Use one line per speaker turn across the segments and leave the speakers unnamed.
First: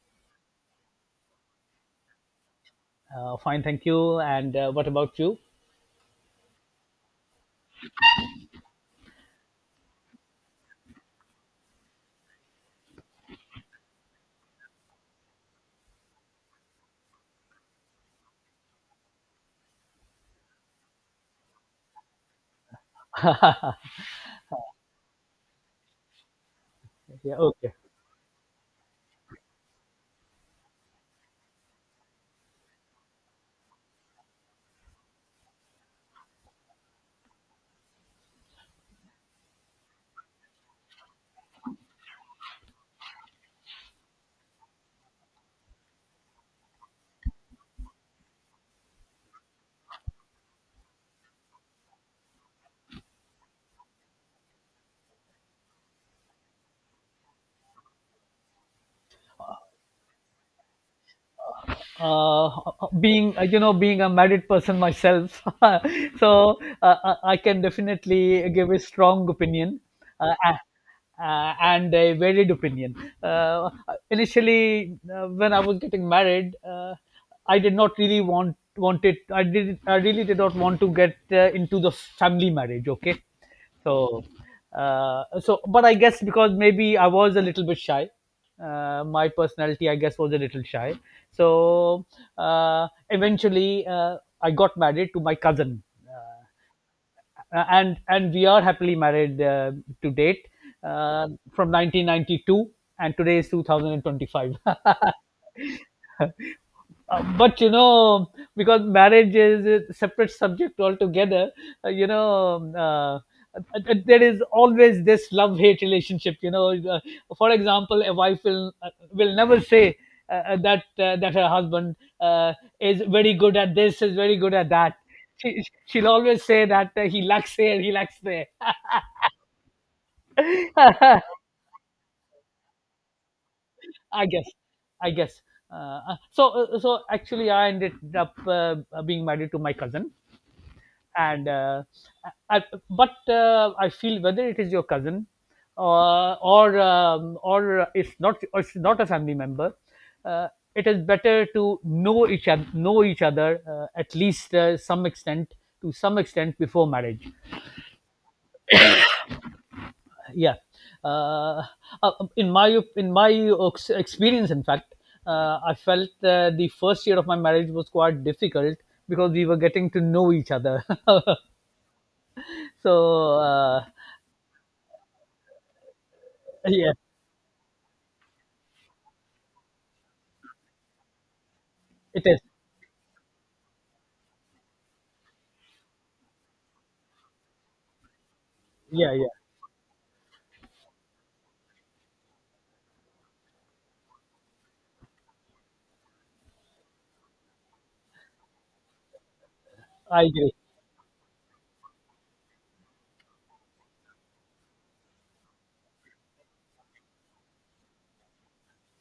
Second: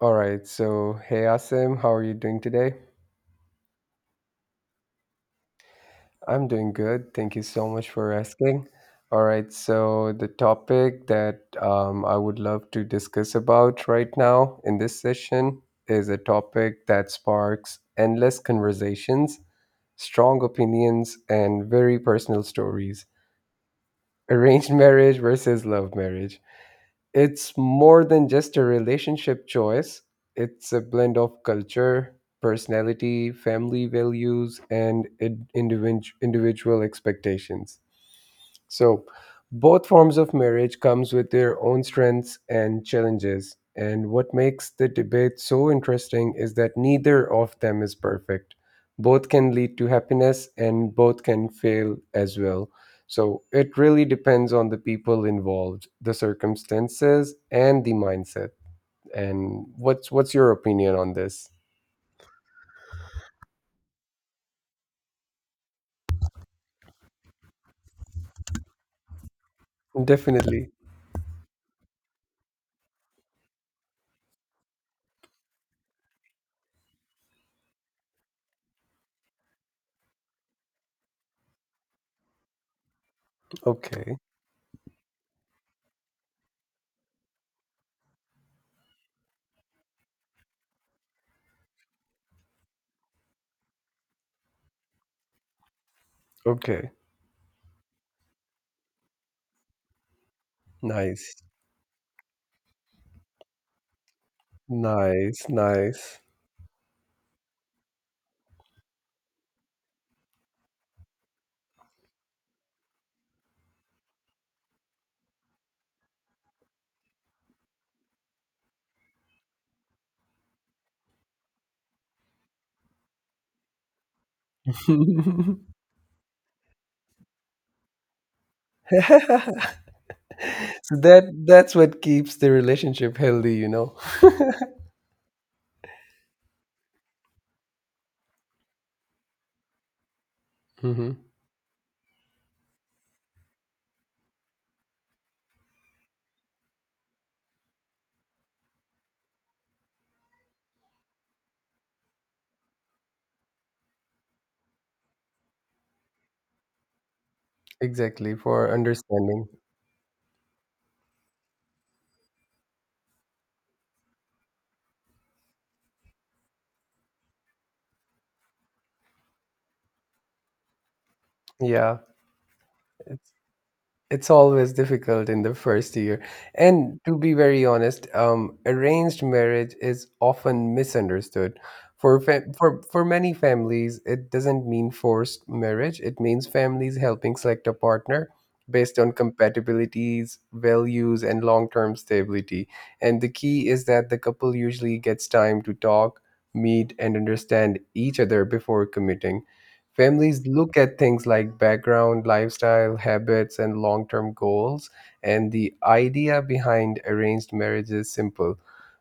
All right. So, hey, Asim, how are you doing today?
Fine, thank you. And what about you?
I'm doing good. Thank you so much for asking. All right. So, the topic that I would love to discuss about right now in this session is a topic that sparks endless conversations, strong opinions, and very personal stories,
Yeah,
arranged marriage versus love marriage. It's
okay.
more than just a relationship choice, it's a blend of culture, personality, family values, and individual expectations. So, both forms of marriage comes with their own strengths and challenges. And what makes the debate so interesting is that neither of them is perfect. Both can lead to happiness and both can fail as well. So it really depends on the people involved, the circumstances, and the mindset. And what's your opinion on this?
Uh, being you know being a married person myself, So I can definitely give a strong opinion. Uh, a-
Definitely.
and a varied opinion. Uh, initially, when I was getting married, I did not really want it. I did. I really did not want to get into the family marriage. Okay,
Okay.
so but I guess because maybe I was a little bit shy. My personality, I guess, was a little shy. So uh, eventually, I got married to my cousin. Uh,
Okay.
and we are happily married, to date, uh,
Nice.
from 1992, and today is 2025.
Nice. Nice.
But because marriage is a separate subject altogether. Uh, you know uh, uh, there is always this love hate relationship, for example, a wife will never say that her husband uh, is very good at this, is very good at that.
So
She'll always say that he lacks here, he lacks there.
that that's what keeps the relationship healthy, you know.
I guess, I guess. Actually, I ended up being married to my cousin,
Hmm.
and I, I feel whether it is your cousin, or it's not a family member. uh, it is better to know each other at least some extent to some extent before marriage.
Exactly, for understanding.
Yeah. Uh, uh, in my in my ox- experience, in fact, I felt the first year of my marriage was quite difficult because we were getting to know each other.
Yeah.
so uh,
It's always difficult in the first year.
yeah
And to be very honest, arranged marriage is often misunderstood.
it is.
For many families, it doesn't mean forced marriage. It means families helping select a partner based on
Yeah, yeah,
compatibilities, values, and long term stability. And the key is that the couple usually gets time to talk, meet, and understand each other before committing.
I
Families
agree.
look at things like background, lifestyle, habits, and long term goals. And the idea behind arranged marriage is simple.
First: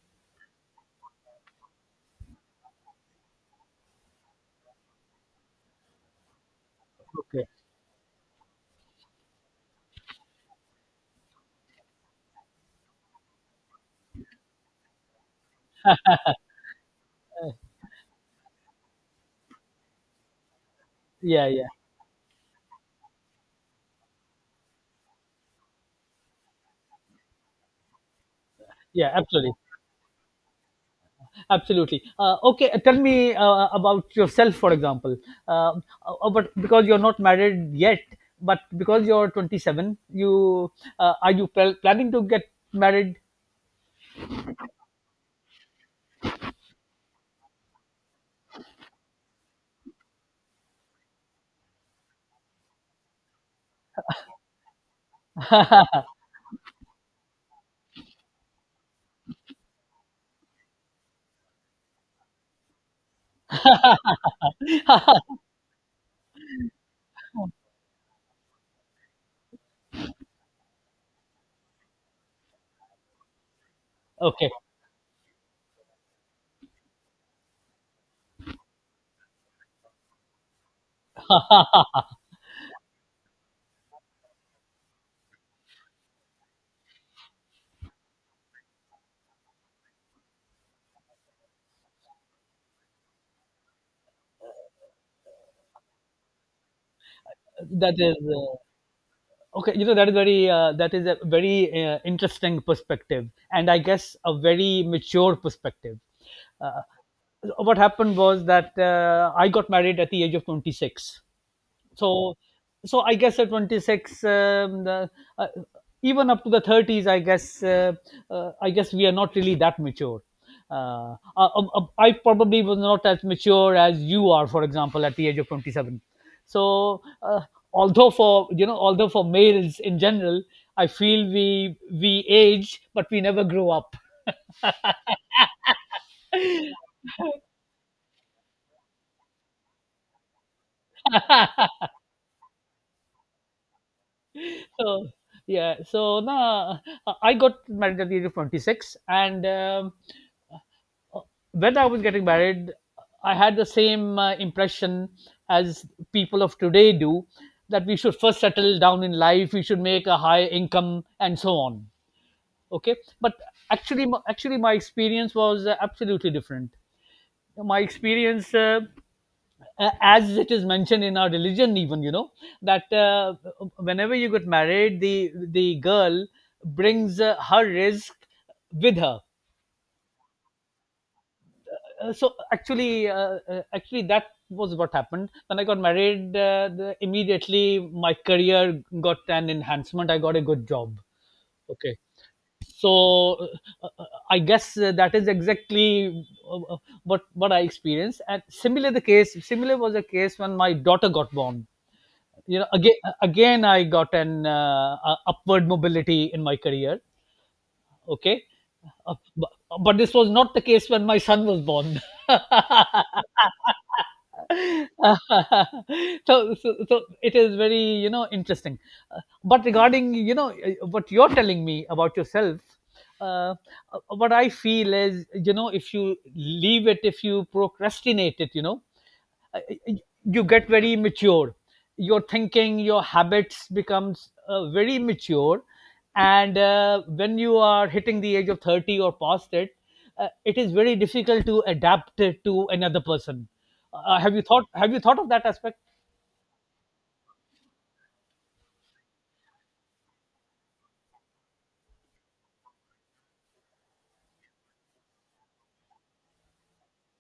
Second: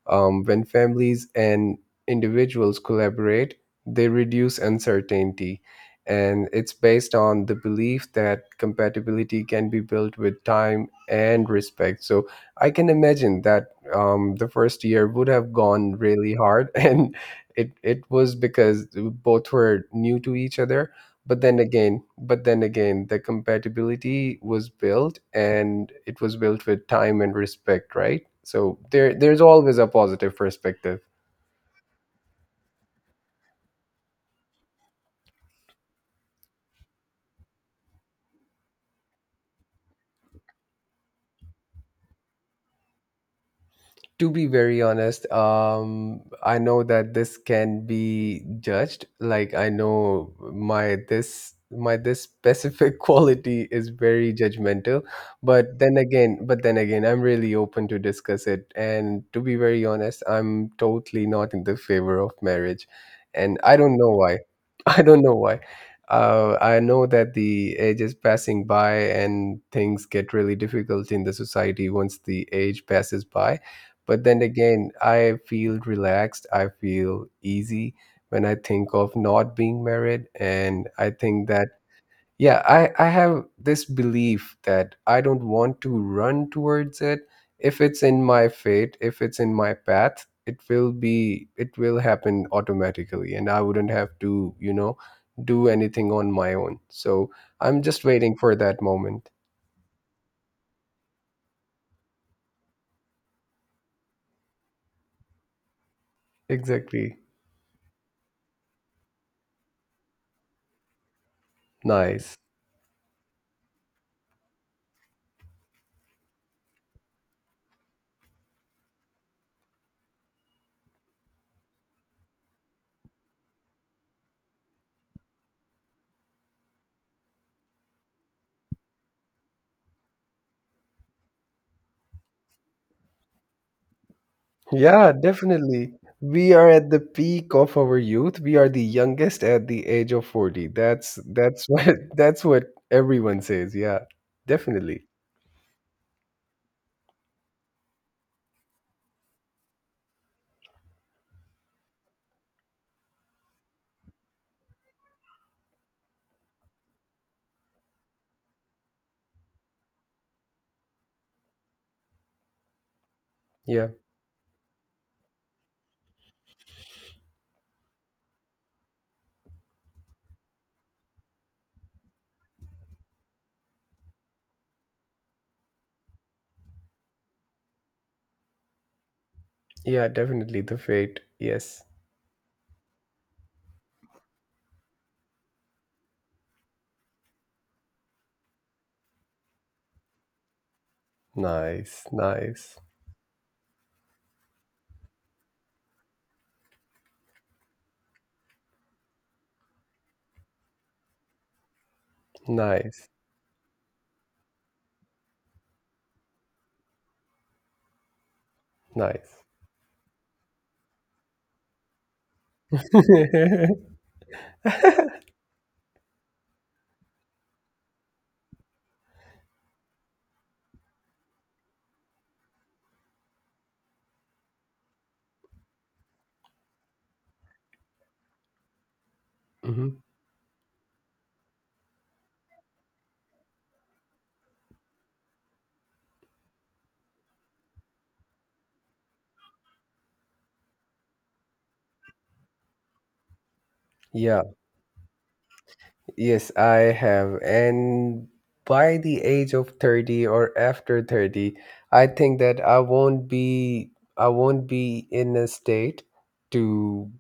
When families and individuals collaborate, they reduce uncertainty. And it's based
Okay.
on the belief that compatibility can be built with time and respect. So I can imagine that the first year would have gone really hard and it was because both were new to each other but
Yeah, yeah,
then again the compatibility was built and it was built with time and respect, right? So
yeah.
there's
Absolutely,
always a positive perspective.
absolutely. Okay. Tell me about yourself, for example. Uh, uh, but because you're not married yet, but because you're 27, you, are you planning to get married?
To be very honest, I know that this can be judged. Like, I know my this specific quality is very judgmental, but then again I'm really open to discuss it. And to be very honest, I'm totally not in the favor of marriage, and I don't know why. I don't know why. I know that the age is passing by and things get really difficult in the society once the age passes by, but then
Okay,
again, I feel relaxed. I feel easy when I think of not being married. And I think that, yeah, I have this belief that I don't want to run towards it. If it's in my fate, if it's in my path, it will happen automatically. And I wouldn't have to, you know, do anything on my own. So I'm
that
just
is
waiting for that moment.
okay you know that is very that is a very interesting perspective, and I guess a very mature perspective. uh,
Exactly.
what happened was that I got married at the age of 26.
Nice.
So so i guess at 26, uh, even up to the 30s, I guess we are not really that mature. I probably was not as mature as you are, for example, at the age of 27. So uh, although for you know although for males in general, I feel we age but we never grow up.
Yeah, definitely. We are at the peak of our youth. We are the youngest at the age of 40. That's what that's what everyone says. Yeah. Definitely.
So yeah, so now I got married at the age of 26, and uh, when I was getting married, I had the same impression as people of today do, that we should first settle down in life, we should make a high income, and so on. Okay, but
Yeah.
actually, my experience was absolutely different. My experience. As it is mentioned in our religion even, that whenever you get married, the girl brings her risk with her.
Yeah, definitely the fate. Yes.
So actually that was what happened when I got married. Immediately, my career got an enhancement. I got a good job. Okay.
Nice. Nice.
so uh, I guess that is exactly uh, uh, what I experienced. And similar was the case when my daughter got born. You know,
Nice.
again I got an upward mobility in my career. Okay. uh,
Nice.
but, but this was not the case when my son was born. So it is very, interesting. But regarding, what you're telling me about yourself, uh, what I feel is, if you leave it, if you procrastinate it, uh,
Mhm.
you get very mature. Your thinking, your habits becomes very mature. And when you are hitting the age of 30 or past it, it is very difficult to adapt it to another person. Have
Yeah.
you thought have you thought of that aspect?
Yes, I have. And by the age of 30 or after 30, I think that I won't be in a state to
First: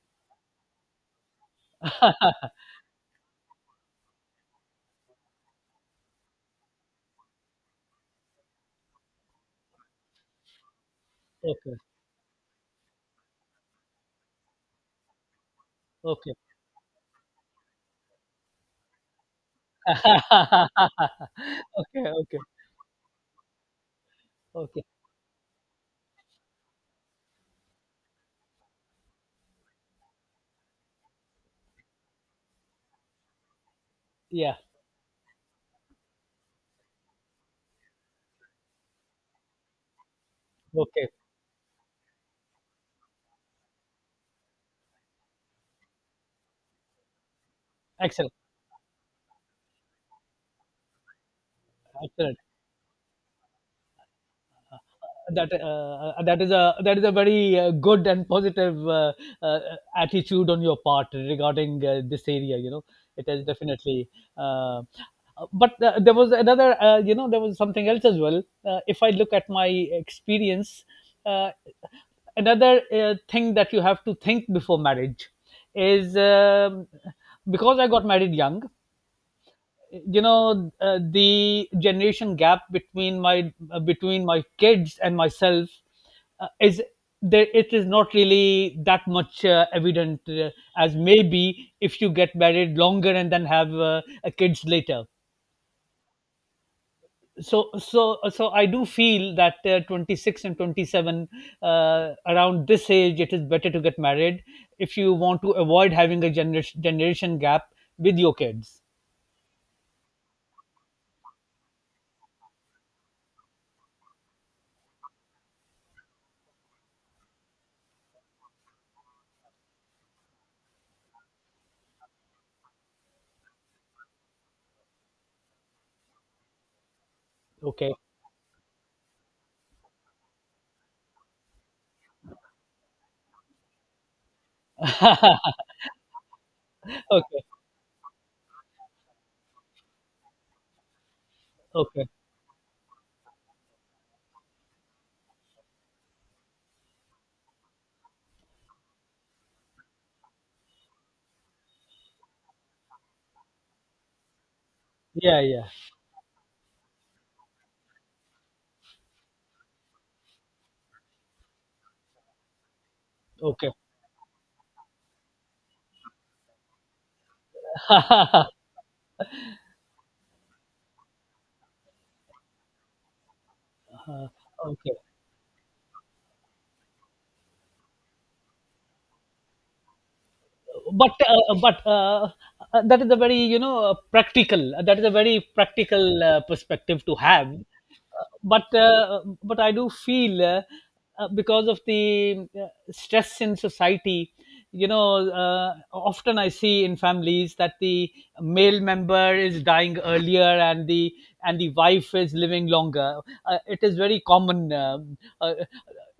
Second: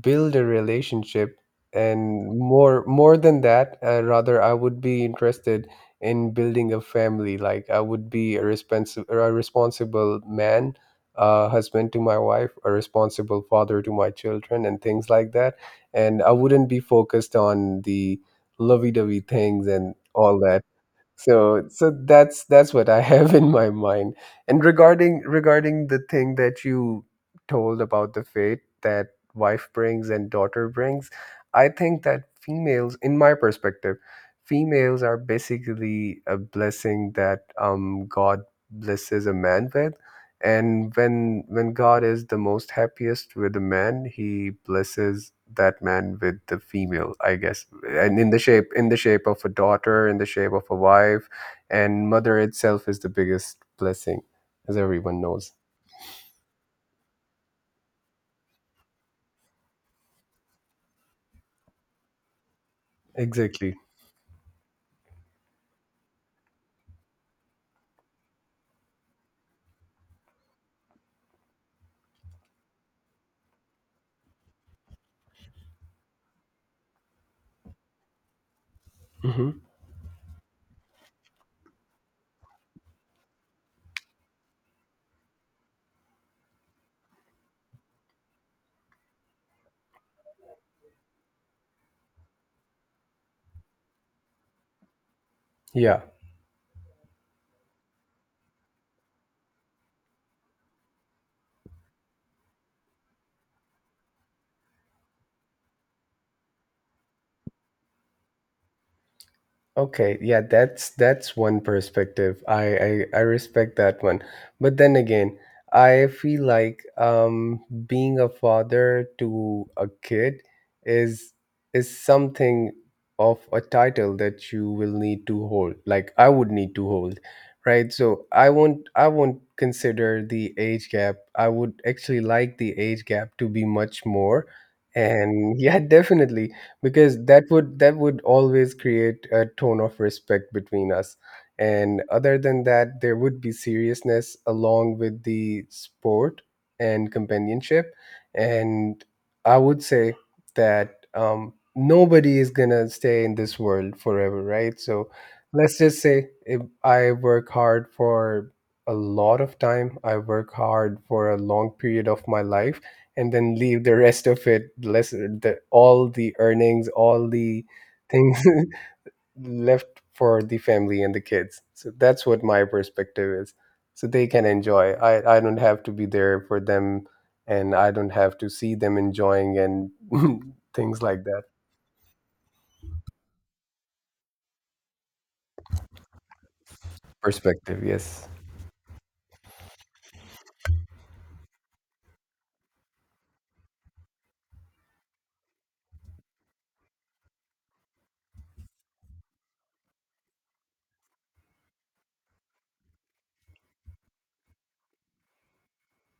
build a relationship, and more than that, rather I would be interested in building a family. Like, I would be a responsible man, a
Okay,
husband to my wife, a responsible father to my children and things like that. And I
okay.
wouldn't be focused on the lovey-dovey things and all that.
Okay, okay,
That's what I have in my mind. And
okay.
regarding the thing that you told about the fate that wife brings and daughter brings, I think that females, in my perspective,
Yeah,
females are basically a blessing that god blesses a man with. And
okay.
when god is the most happiest with a man, he blesses that man with the female, I guess, and
Excellent,
in the shape of a daughter, in the shape of a wife. And mother
excellent.
itself is the biggest blessing, as everyone
that
knows.
uh, uh, that is a that is a very good and positive uh, attitude on your part regarding this area, you know. It is,
Exactly.
definitely. Uh, uh, but there was another, there was something else as well. If I look at my experience, uh, another thing that you have to think before marriage is, because I got married young,
Hmm.
you know, the generation gap between my kids and myself, is there. It is not really that much evident, as maybe if you get married longer and then have kids later.
Yeah.
So so so I do feel that 26 and 27, around this age, it is better to get married if you want to avoid having a generation gap with your kids.
Okay, yeah, that's one perspective. I respect that one. But then again, I feel like being a father to a kid is is something of a title that you will need to hold. Like, I would need to hold, right?
Okay,
So I won't consider the age gap. I would actually like the age gap to be much more. And yeah, definitely, because
okay,
that would always create a tone of respect between us, and
okay.
other than that there would be seriousness along with the sport and companionship. And I would say that, nobody is gonna stay in this world forever, right? So
Yeah, yeah.
let's just say if I work hard for a lot of time I work hard for a long period of my life, and then
Okay.
leave the rest of it, less the, all the earnings, all the things left for the family and the kids. So that's what my perspective is, so they can enjoy.
Okay.
I don't have to be there for them, and I don't have to see them enjoying and things
but
like
uh,
that.
uh, but uh, uh, that is a very you know practical that is a very practical perspective to have.
Perspective,
Uh,
yes.
but uh, uh, but I do feel because of the uh, stress in society, you know, uh, often I see in families that the male member is dying earlier, and the wife is living longer. It is very common. Uh,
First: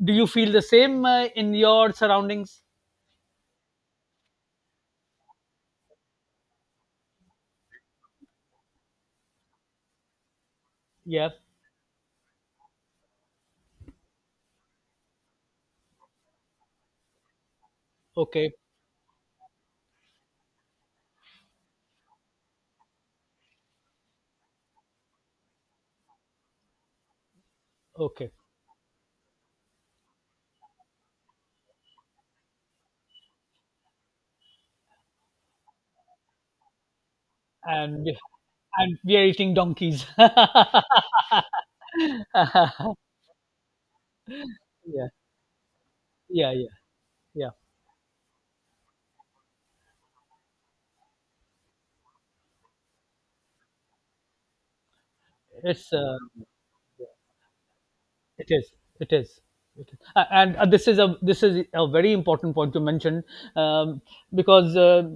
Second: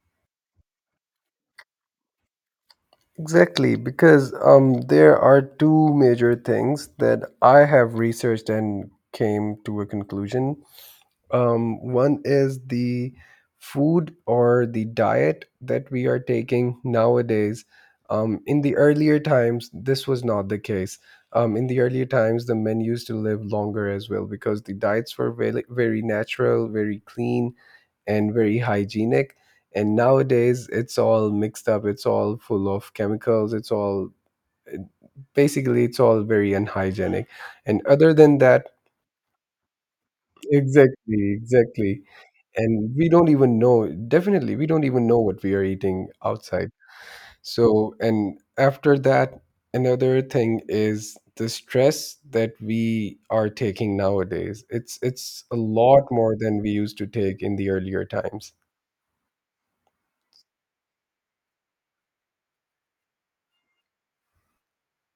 do you feel the same in your surroundings?
Exactly, because there are two major things that I have researched and came to a conclusion.
Yeah.
One is the food or the diet that we are taking nowadays.
Okay.
In the earlier times, this was not the case. In the earlier times, the men used to live longer as well because the diets were very, very natural, very clean,
Okay.
and very hygienic. And nowadays, it's all mixed up. It's all full of chemicals. It's all basically, it's all very unhygienic. And
And
other than that,
and we are eating donkeys.
exactly, exactly, and we don't even know. Definitely, we don't even
Yeah.
know what we are eating
Yeah, yeah,
outside.
yeah.
So, and after that, another thing is the stress that we are taking nowadays. It's a
It's,
lot more than we used to take in the earlier
it
times.
is. It is. It is. And this is a very important point to mention, um, because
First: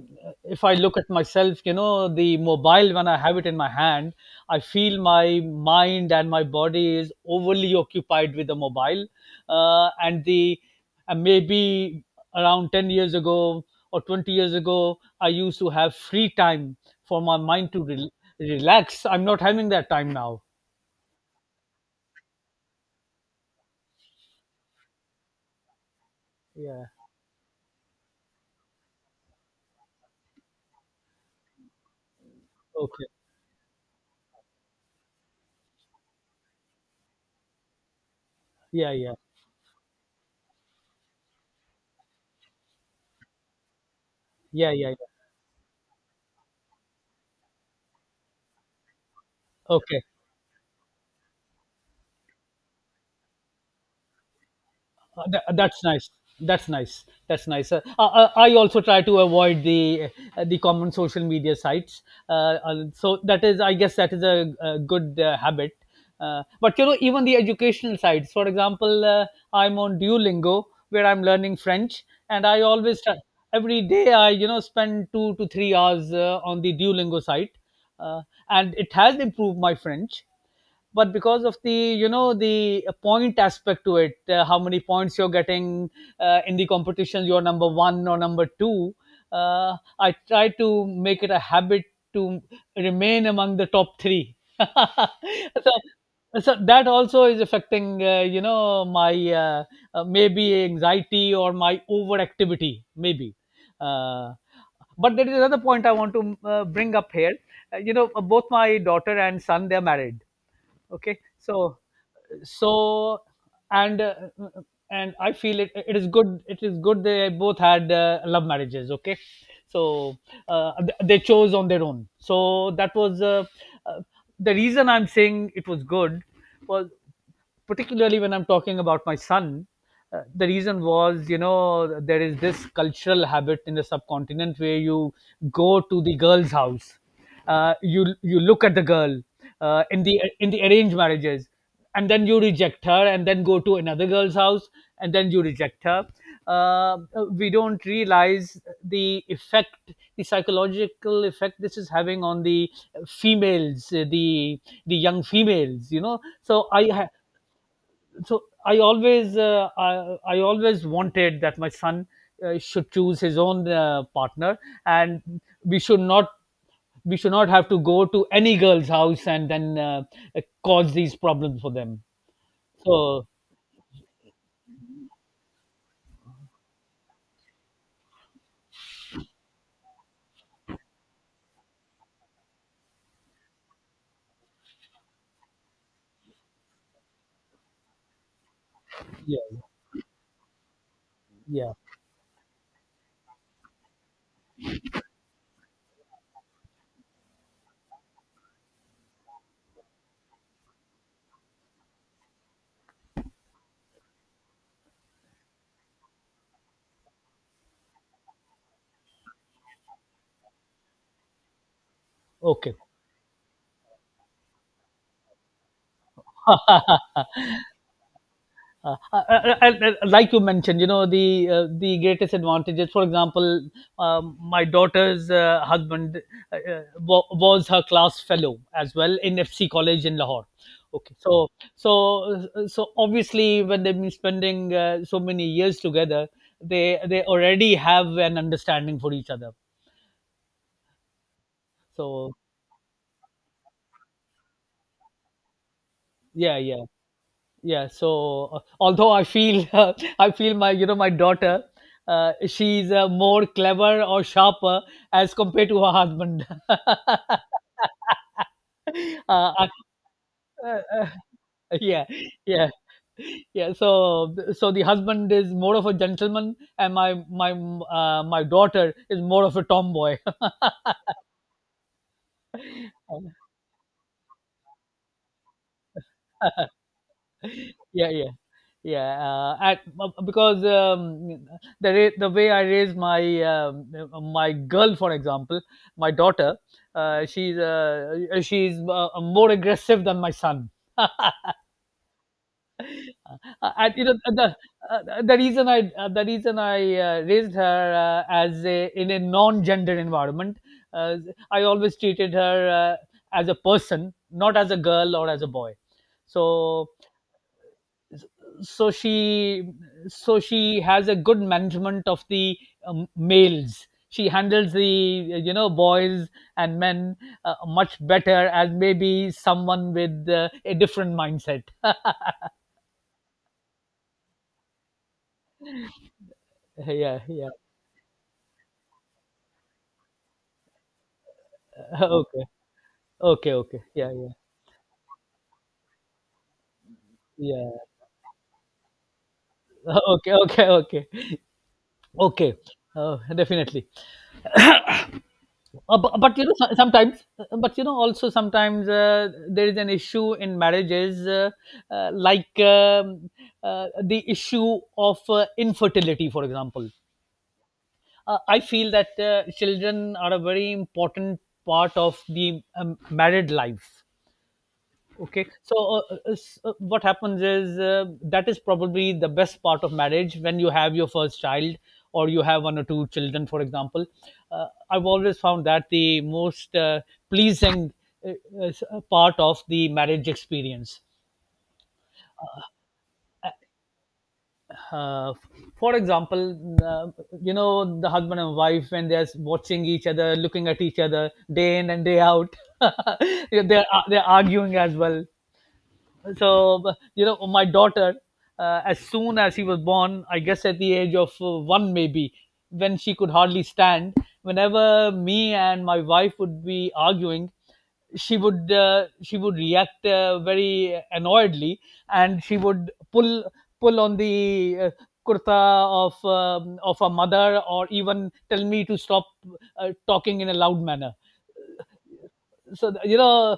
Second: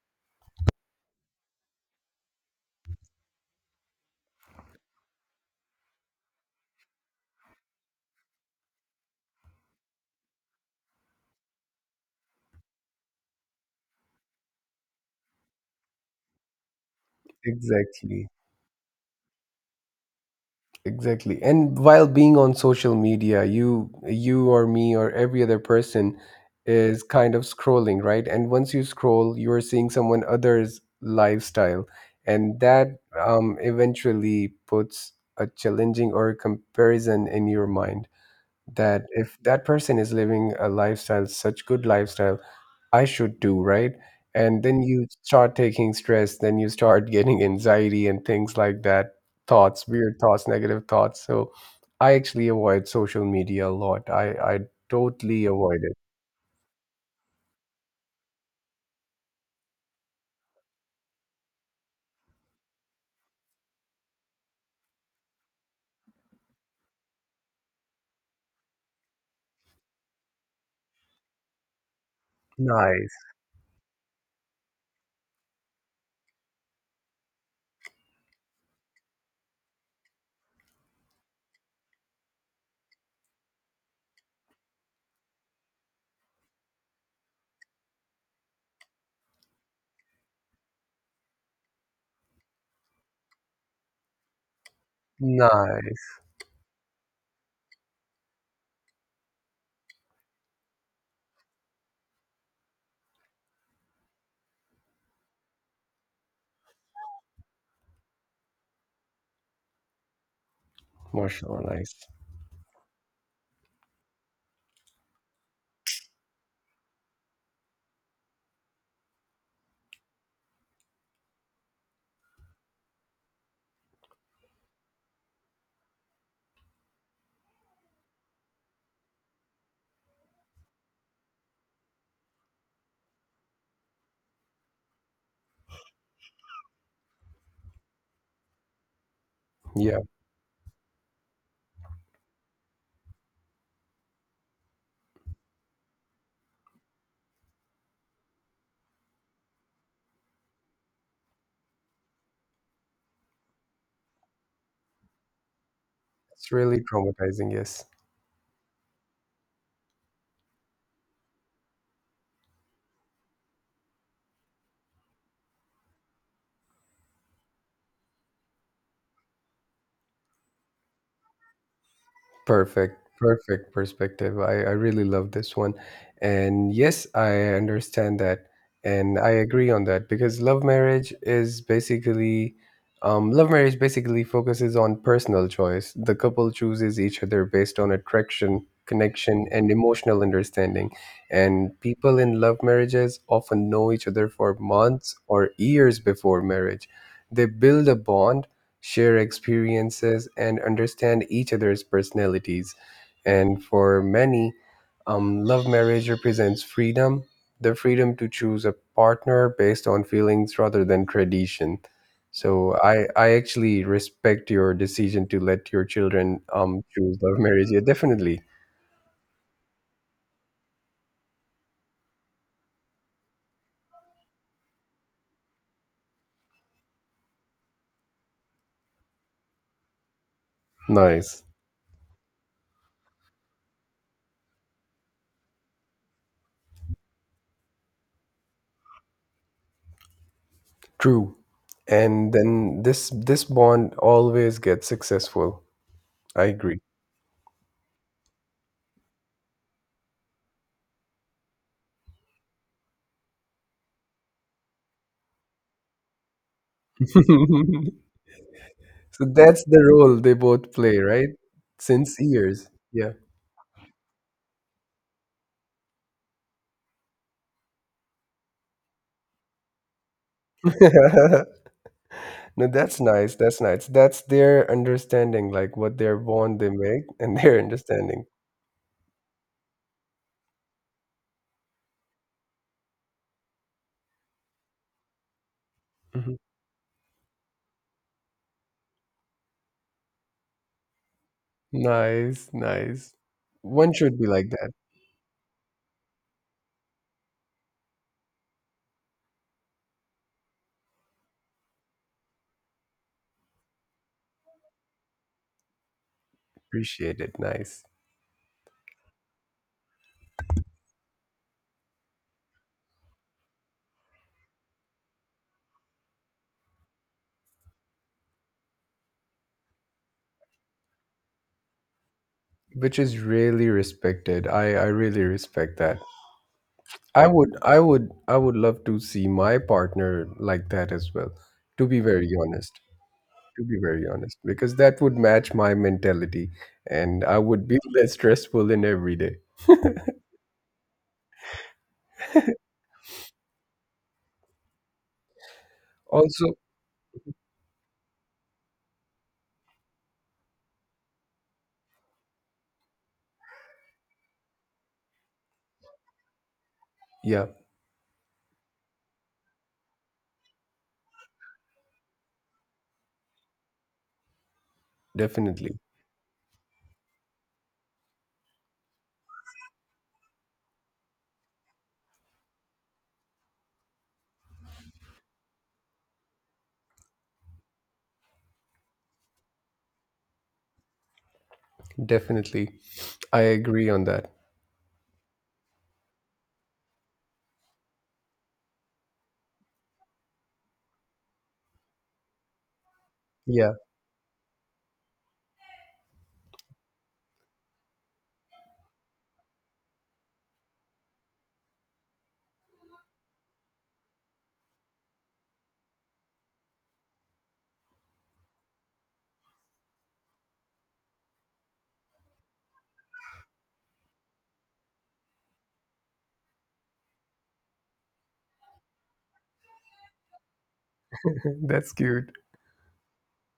if I look at myself, you know, the mobile when I have it in my hand, I feel my mind and my body is overly occupied with the mobile, uh, and the and maybe around 10 years ago or 20 years ago, I used to have free time for my mind to
Exactly.
relax. I'm not having that time now.
Exactly. And while being on social media, you or me or every other person
Yeah.
is kind of scrolling, right? And once you scroll, you are seeing someone other's lifestyle, and that
Okay.
eventually puts a challenging or a comparison in your mind,
Yeah,
that
yeah.
if that person is living a lifestyle, such good lifestyle, I should do, right? And
Yeah,
then
yeah.
you start taking stress, then you start getting anxiety and things like that, thoughts,
Okay,
weird thoughts, negative thoughts. So I actually avoid social media a lot. I totally avoid
that's
it.
nice. That's nice. That's nice. I also try to avoid the common social media sites. So that is, I guess, that is a good habit. But you know, even the educational sites. For example, I'm on Duolingo, where I'm learning French, and I always
Nice.
try, every day I spend 2 to 3 hours on the Duolingo site, uh, and it has improved my French. But because of the you know the point aspect to it, how many points you're getting, in the competition you're number 1 or number 2, I try to make it a habit to remain among the top 3. so
Nice.
so that also is affecting, you know, my uh, maybe anxiety, or my overactivity maybe. uh, but there is another point I want to bring up here. You know, both my daughter and son, they're married. Okay.
Mashallah,
so
nice.
so and uh, and I feel it is good they both had love marriages. Okay. So they chose on their own. So that was uh, the reason I'm saying it was good, was particularly when I'm talking about my son. The reason was, you know, there is this cultural habit in the subcontinent where you go to the girl's house, you look at the girl
Yeah,
in the arranged marriages, and then you reject her, and then go to another girl's house, and then you reject her. Uh, we don't realize the effect, the psychological effect this is having on the females, the young females. You know,
it's really traumatizing, yes.
so I always I always wanted that my son should choose his own partner, and we should not we should not have to go to any girl's house, and then cause these problems for them.
Perfect,
So
perfect perspective. I really love this one. And yes, I understand that. And I agree on that, because love marriage is basically, love marriage basically focuses on personal choice. The couple chooses each other based on attraction,
yeah,
connection, and emotional understanding.
yeah.
And people in love marriages often know each other for months or years before marriage. They build a bond, share experiences, and understand each other's personalities. And for many, love marriage represents freedom, the freedom to choose a partner based on feelings rather than tradition. So
Okay.
I actually respect your decision to let your children choose love marriage. Yeah, definitely.
Like you mentioned, you know, the greatest advantages. For example, my daughter's husband was her class fellow as well in FC College in Lahore. Okay,
Nice.
so so obviously, when they've been spending so many years together, they already have an understanding for each other.
True.
So
And then this bond always gets successful. I
yeah,
agree.
yeah, yeah so although I feel I feel my you know my daughter, she's more clever or sharper as compared to her husband. I-
So
uh,
that's the role they both play,
uh,
right?
yeah,
Since years.
yeah,
Yeah.
yeah, so the husband is more of a gentleman and my daughter is more of a tomboy.
No, that's nice. That's nice. That's their understanding, like what their bond they make and their
Yeah,
understanding.
yeah, yeah, at because the way I raise my, um, my girl, for example, my
Mhm.
daughter, she's more aggressive than my son. uh,
Nice, nice. One
and you know,
should be
the
like that.
the reason I raised her as a, in a non gender environment, uh, I always treated her, uh, as a person, not as a girl or as a boy. So
Appreciate it. Nice.
she, so she has a good management of the, males. She handles the, you know, boys and men much better as maybe someone with a different mindset.
Which is really respected. I really respect that.
Yeah, yeah,
I would love to see my partner like that as well, to be very
okay,
honest.
okay,
To be
okay,
very
yeah, yeah,
honest, because that would match my mentality and I would
yeah,
be less stressful in every day.
okay, okay, okay, okay, definitely. But you know,
Also,
so- sometimes but you know also sometimes there is an issue in marriages, uh, like um, the issue of infertility, for example.
yeah,
I feel that children are a very important part of the, married life. okay
definitely.
so uh, what happens is, that is probably the best part of marriage, when you have your first child, or you have one or two children, for example. I've always found that the most pleasing uh, part of the marriage experience.
Definitely. I
uh,
agree on that.
uh, for example, you know, the husband and wife, when they're watching each other, looking at each other day in and day out,
Yeah,
they're arguing as well. You know, my daughter, as soon as he was born, I guess at the age of one maybe, when she could hardly stand, whenever me and my wife would be arguing, she would, she would react very annoyedly, and she would pull on the, kurta of, of a mother, or even tell me to stop talking in a loud manner.
that's cute.
So you know,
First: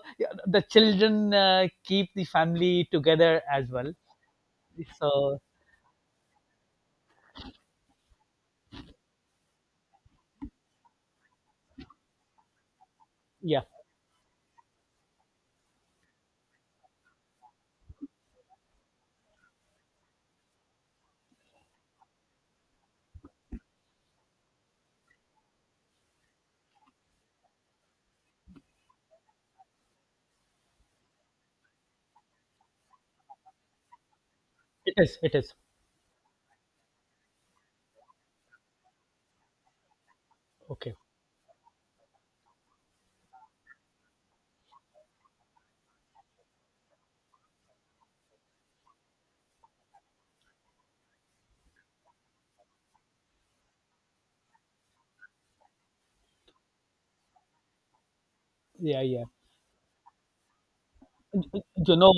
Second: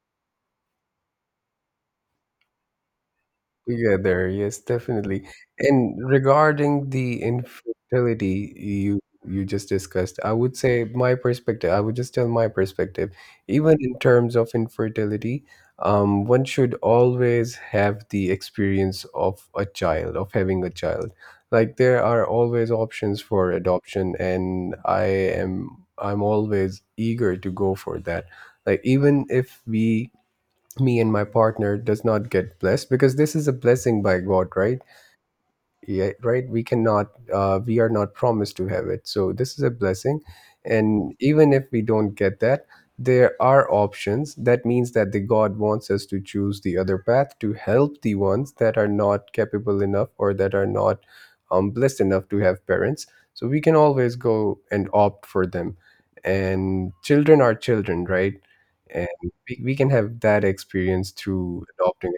the children keep the family together as
We
well.
there, yes, definitely.
So
And regarding the infertility you just discussed, I would say my perspective, I would just tell my perspective.
yeah,
Even in terms of infertility, one should always have the experience of a child, of having a child. Like, there are always options for adoption, and I am I'm always eager to go for that. Like, even if we, me and my partner does not get blessed, because this is a blessing by god, right?
it is, it is,
Yeah, right, we cannot, we are not promised to have it, so this is a blessing.
okay,
And even if we don't get that, there are options, that means that the god wants us to choose the other path to help the ones that are not capable enough or that are not blessed enough to have parents. So we can always go and opt for them, and children are children, right?
yeah,
And
yeah.
we can have that experience through
you
adopting.
know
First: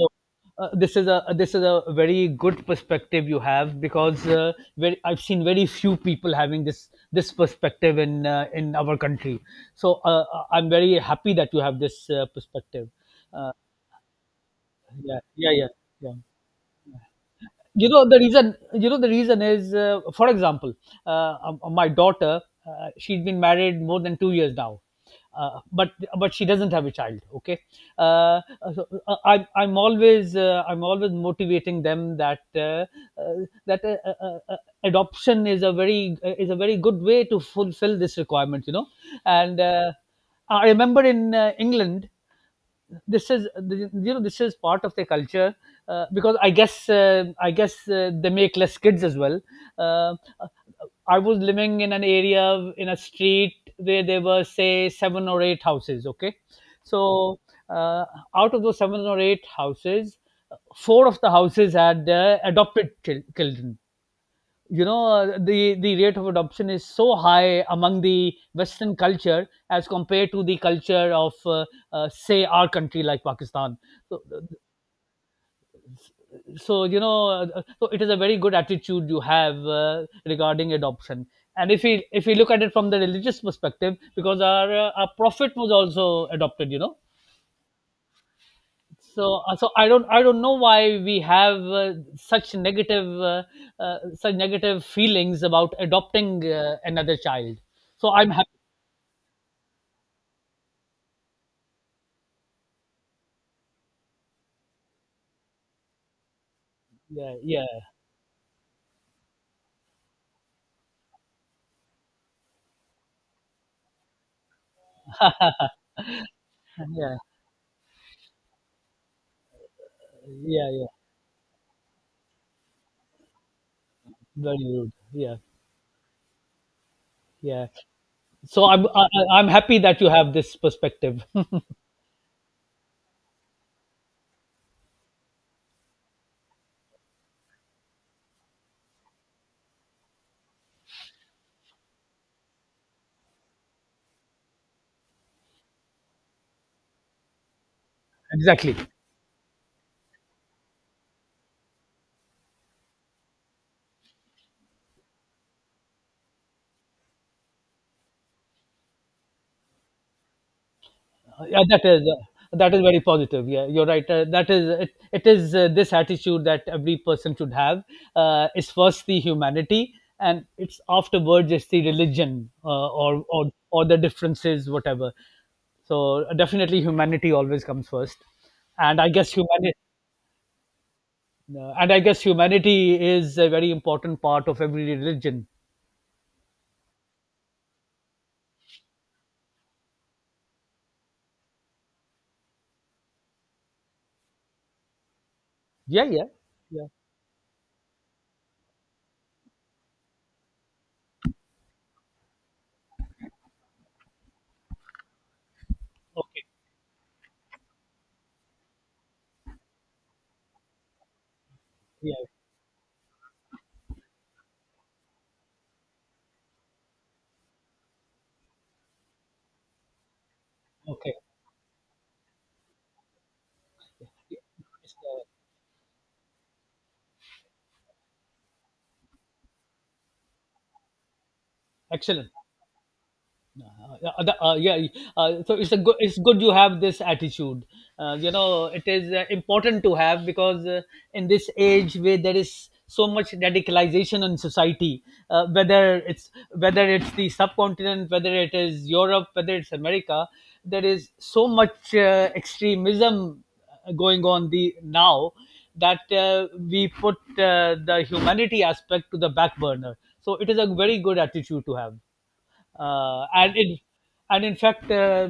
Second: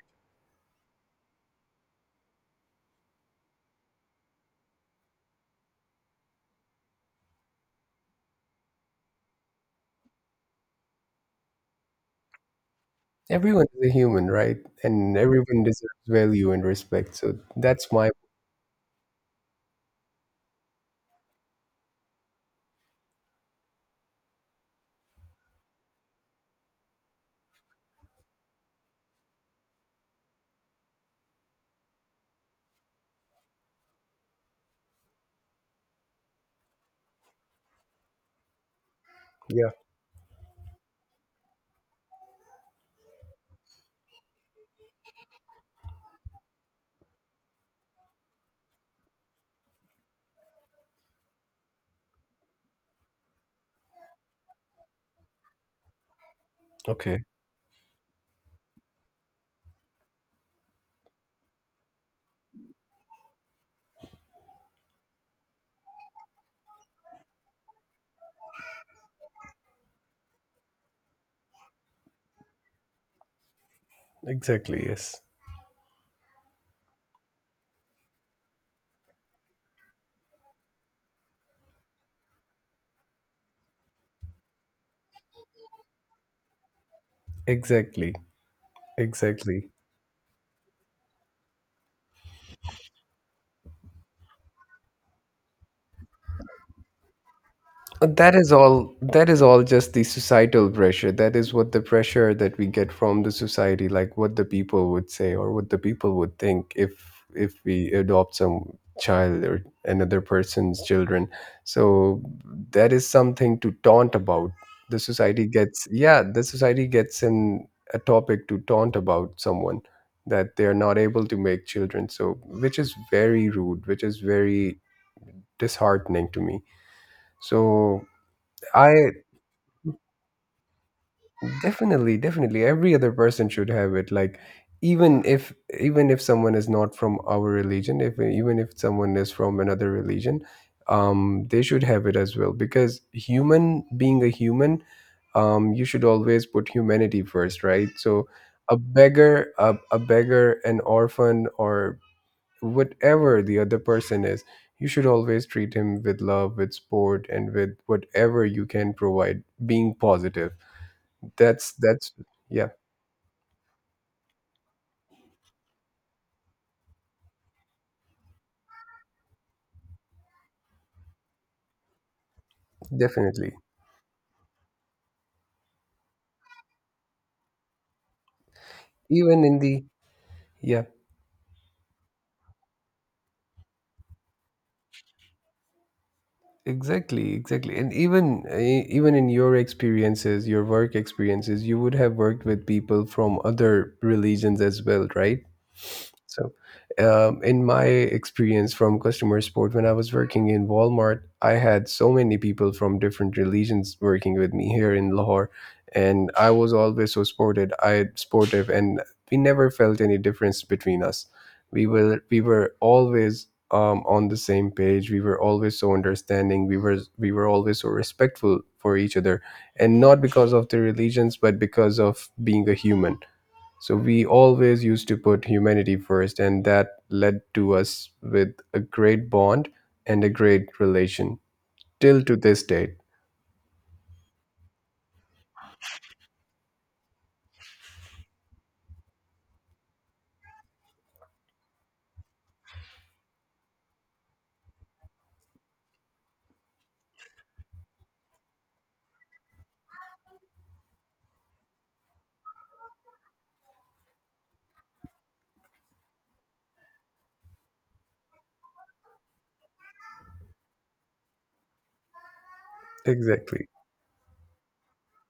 this is a very good perspective you have, because very, I've seen very few people having this perspective in our country. So I'm very happy that you have this perspective. Uh,
Everyone is a human, right? And
yeah, yeah,
everyone
yeah,
deserves
yeah.
value and respect. So
you
that's
know
my,
the reason you know the reason is, for example, uh, my daughter, she has been married more than 2 years now. uh, but but she doesn't have a child, okay. Uh, so, uh, i'm i'm always uh, I'm always motivating them that, uh, that uh, uh, uh, uh, adoption is a very, is a very good way to fulfill this requirement, you know. and
yeah.
uh, I remember in, England, this is, you know, this is part of their culture, because I guess they make less kids as well. uh, I was living in an area, in a street where there were say seven or eight houses, okay. so
Okay.
uh, out of those seven or eight houses, four of the houses had adopted children, you know. The rate of adoption is so high among the western culture as compared to the culture of, say, our country, like Pakistan. So,
Exactly. Yes.
so you know, so it is a very good attitude you have, regarding adoption. And if we look at it from the religious perspective, because our, our prophet was also adopted, you know.
Exactly.
So uh,
Exactly.
so i don't i don't know why we have, such negative feelings about adopting another child. So I'm
that
happy.
is all that is all just the societal pressure. That is what the pressure that we get from the society, like what the people would say or what the people would think if
Yeah,
if
yeah,
we adopt some child or another person's children. So that is something to taunt about. The society gets, yeah, the society
yeah,
gets in a topic to taunt about someone, that they
yeah,
are
yeah.
not able to make children. So which is very rude, which is
Very
very
rude, yeah,
disheartening to me.
yeah.
So
So
I
I'm happy that you have this perspective.
definitely, definitely. Every other person should have it. Like, even if even if someone is not from our religion, if even if someone is from another religion, they should have it as well. Because human, being a human, you should always put humanity first, right? So,
Exactly,
a beggar, a beggar, an orphan, or whatever the other person is, you should always treat him with love, with sport, and with whatever you can provide, being positive.
yeah,
that's
that is,
that's yeah,
that is very positive, yeah, you're right. That is, it is, this attitude that every person should have, is first the humanity, and it's afterwards it's the religion, or
definitely.
or the differences, whatever. So definitely humanity always comes first. and i guess
Even in
humanity
the, yeah,
and I guess humanity is a very important part of every religion.
exactly, exactly. And even even in your experiences, your work experiences, you would have worked with people from other religions as well, right?
Yeah, yeah,
So,
yeah,
in my experience from customer support, when I was working in Walmart, I had so many people from different religions working with me here in Lahore, and
okay,
I was always so supported. I supportive, and we never felt any difference between us. We
yeah,
were we were always on the same page. We were always so understanding. We were always so respectful for each other, and not because of the
okay,
religions, but because of being a human. So we always used to
uh,
put humanity first, and that led to us with a great bond and a great relation till
excellent.
to this date.
Yeah, yeah. So it's a good, it's good you have this attitude. You know, it is important to have, because in this age where there is so much radicalization in society, whether it's the subcontinent, whether it is Europe, whether it's America, there is so much extremism going on the now, that we put the humanity aspect to the back burner. So it is a very good attitude to have. uh, and
Exactly.
it and in fact, uh,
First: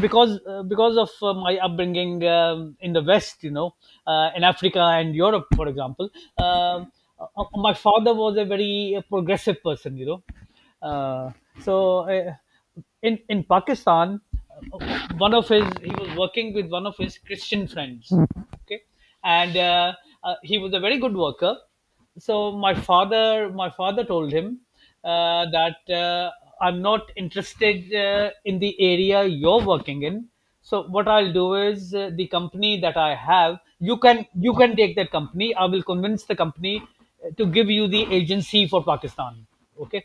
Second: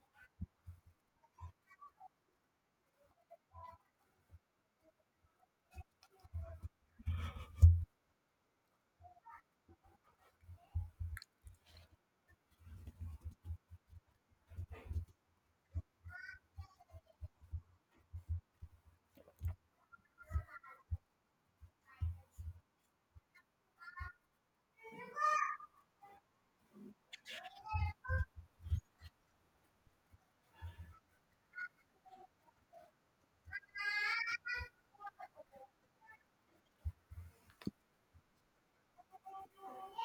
because uh, because of my upbringing, in the west, you know, in Africa and Europe, for example, um, my father was a very progressive person, you know. uh, so uh, in Pakistan, one of his he was working with one of his Christian friends, okay. And he was a very good worker. So my father told him, that I'm not interested, in the area you're working in. So what I'll do is, the company that I have, you can take that company. I will convince the company to give you the agency for Pakistan, okay.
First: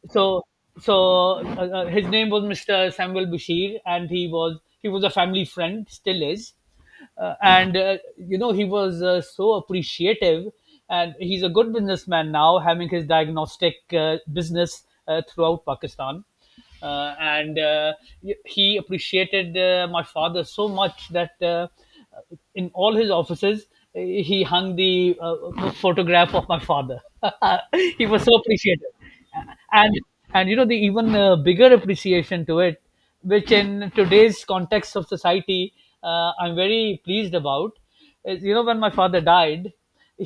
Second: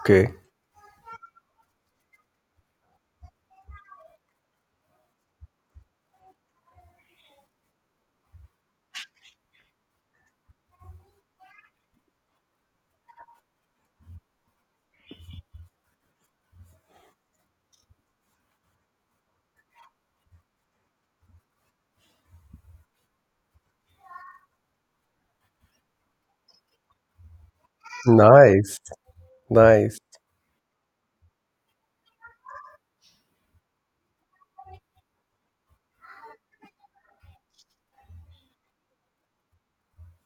Okay.
So, so his name was Mr. Samuel Bashir, and he was a family friend, still is. And you know, he was so appreciative, and he's a good businessman now, having his diagnostic business throughout Pakistan. And He appreciated my father so much that, in all his offices, he hung the, photograph of my father. He was so
Nice.
appreciative.
Nice.
And you know, the even bigger appreciation to it, which in today's context of society, I'm very pleased about, is, you know, when my father died,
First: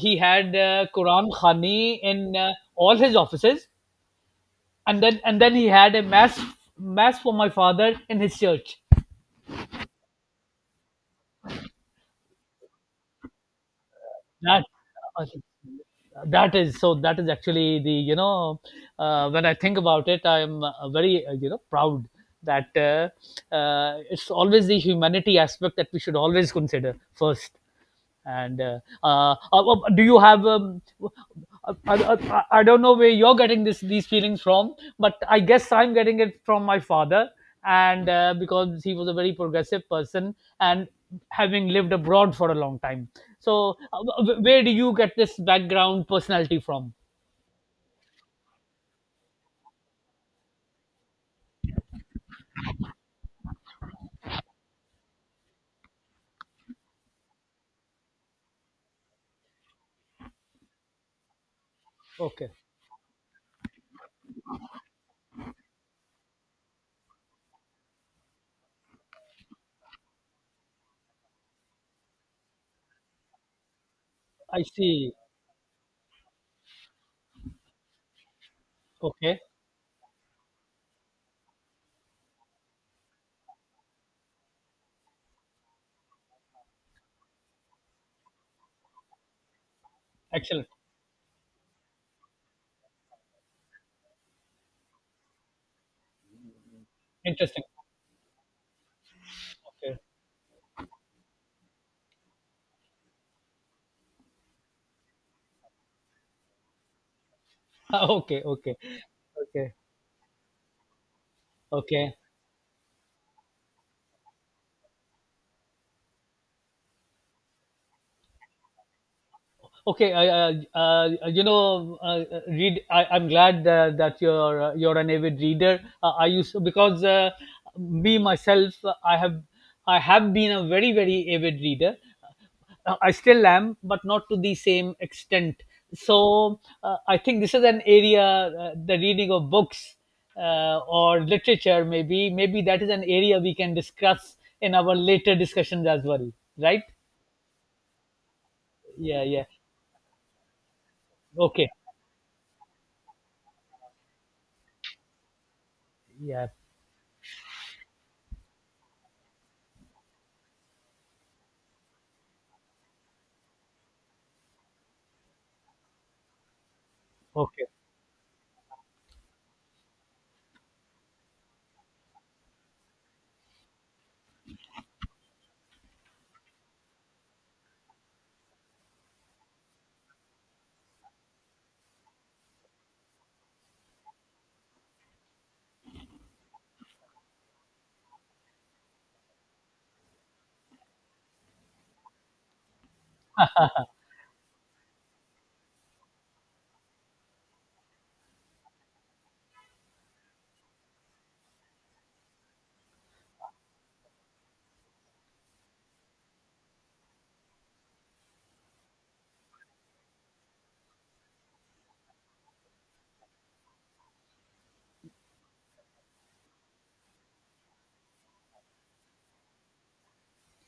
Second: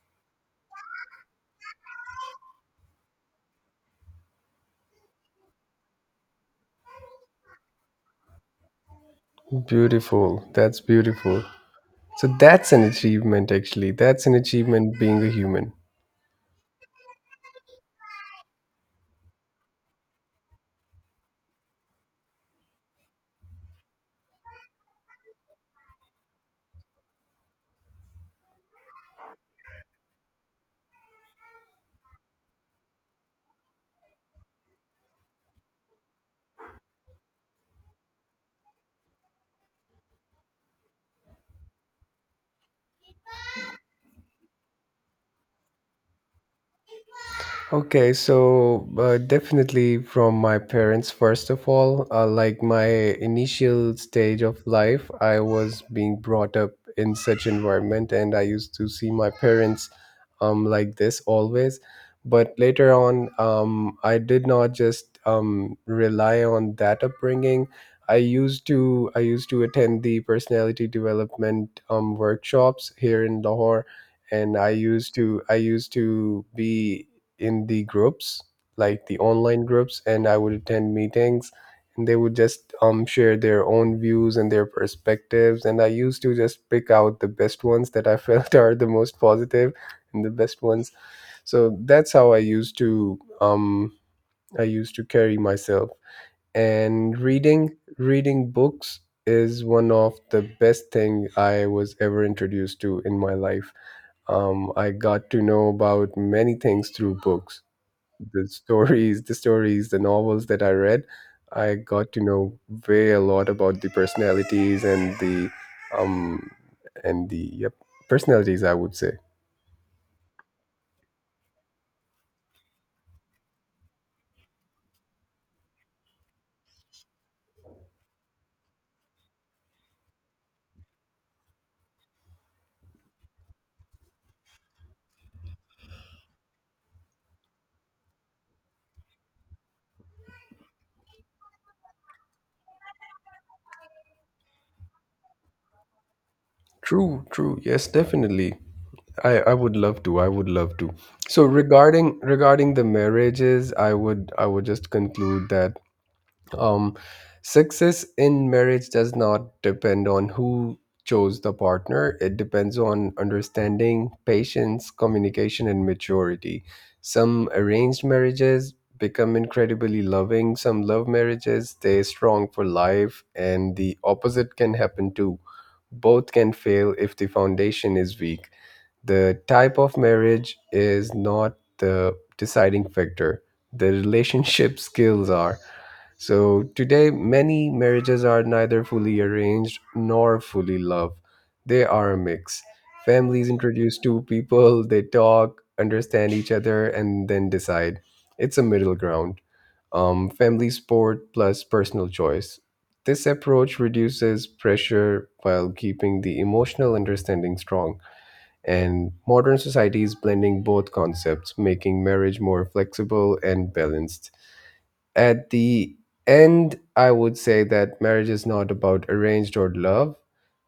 he had quran khani in all his offices. And then he had a mass for my father in his church.
Beautiful. That's beautiful. So that's an achievement, actually. That's an
That,
achievement being
uh,
a human.
that is, so that is actually the, you know, when I think about it, I'm very, you know, proud, that, it's always the humanity aspect that we should always consider first. And well, do you have, don't know where you're getting this these feelings from, but I guess I'm getting it from my father, and because he was a very progressive person, and, having lived abroad for a long time. So where do you get this background personality from?
Okay, so definitely from my parents, first of all, like my initial stage of life, I was being brought up in such environment, and I used to see my parents like this always.
Okay,
But later on, I did not just rely on that upbringing. I used to attend the personality development workshops here in Lahore, and
I
I
see,
used to I used to be in the groups, like the
okay,
online groups, and I would attend meetings, and they would just share their own views and their perspectives, and I used to just pick out the best ones that I felt are the most positive and the best
excellent,
ones. So that's how I used to carry myself. And
interesting,
reading books is one
okay,
of the best thing I was ever introduced to in my life. I got to know about many things through books,
okay,
the
okay,
stories, the
okay,
stories, the novels that I read. I got
okay.
to know way a lot about the personalities um and the yep, personalities, I would say.
Okay, you know, read. I'm glad that you're, you're an avid reader. I used, because me myself, I have, I have been a very very avid reader. I still am, but not to the same extent. So I think this is an area, the reading of books or literature, maybe that is an area we can discuss in our later discussions as well, right?
True, true. Yes, definitely.
Yeah,
I,
yeah.
I would love to. I would love to. So
Okay.
regarding the marriages, I would just conclude that
Yeah.
Um, success in marriage does not depend on who chose the partner, it depends on understanding, patience, communication, and maturity. Some
Okay.
arranged marriages become incredibly loving, some love marriages stay strong for life, and the opposite can happen too. Both can fail if the foundation is weak. The type of marriage is not the deciding factor, the relationship skills are. So today, many marriages are neither fully arranged nor fully love. They are a mix. Families introduce two people, they talk, understand each other, and then decide. It's a middle ground. Family sport plus personal choice. This approach reduces pressure while keeping the emotional understanding strong. And modern society is blending both concepts, making marriage more flexible and balanced. At the end, I would say that marriage is not about arranged or love,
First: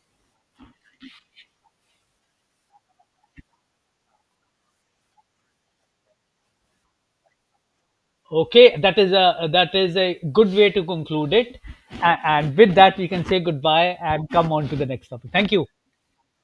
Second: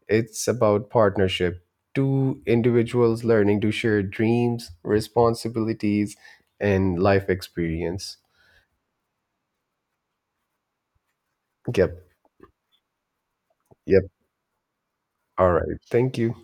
it's about partnership. Two individuals learning to share dreams, responsibilities, and life experience.
Okay, that is a, that is a good way to conclude it.
Yep.
And with that, we can say goodbye
Yep.
and come on to the next topic.
All
Thank you.
right. Thank you.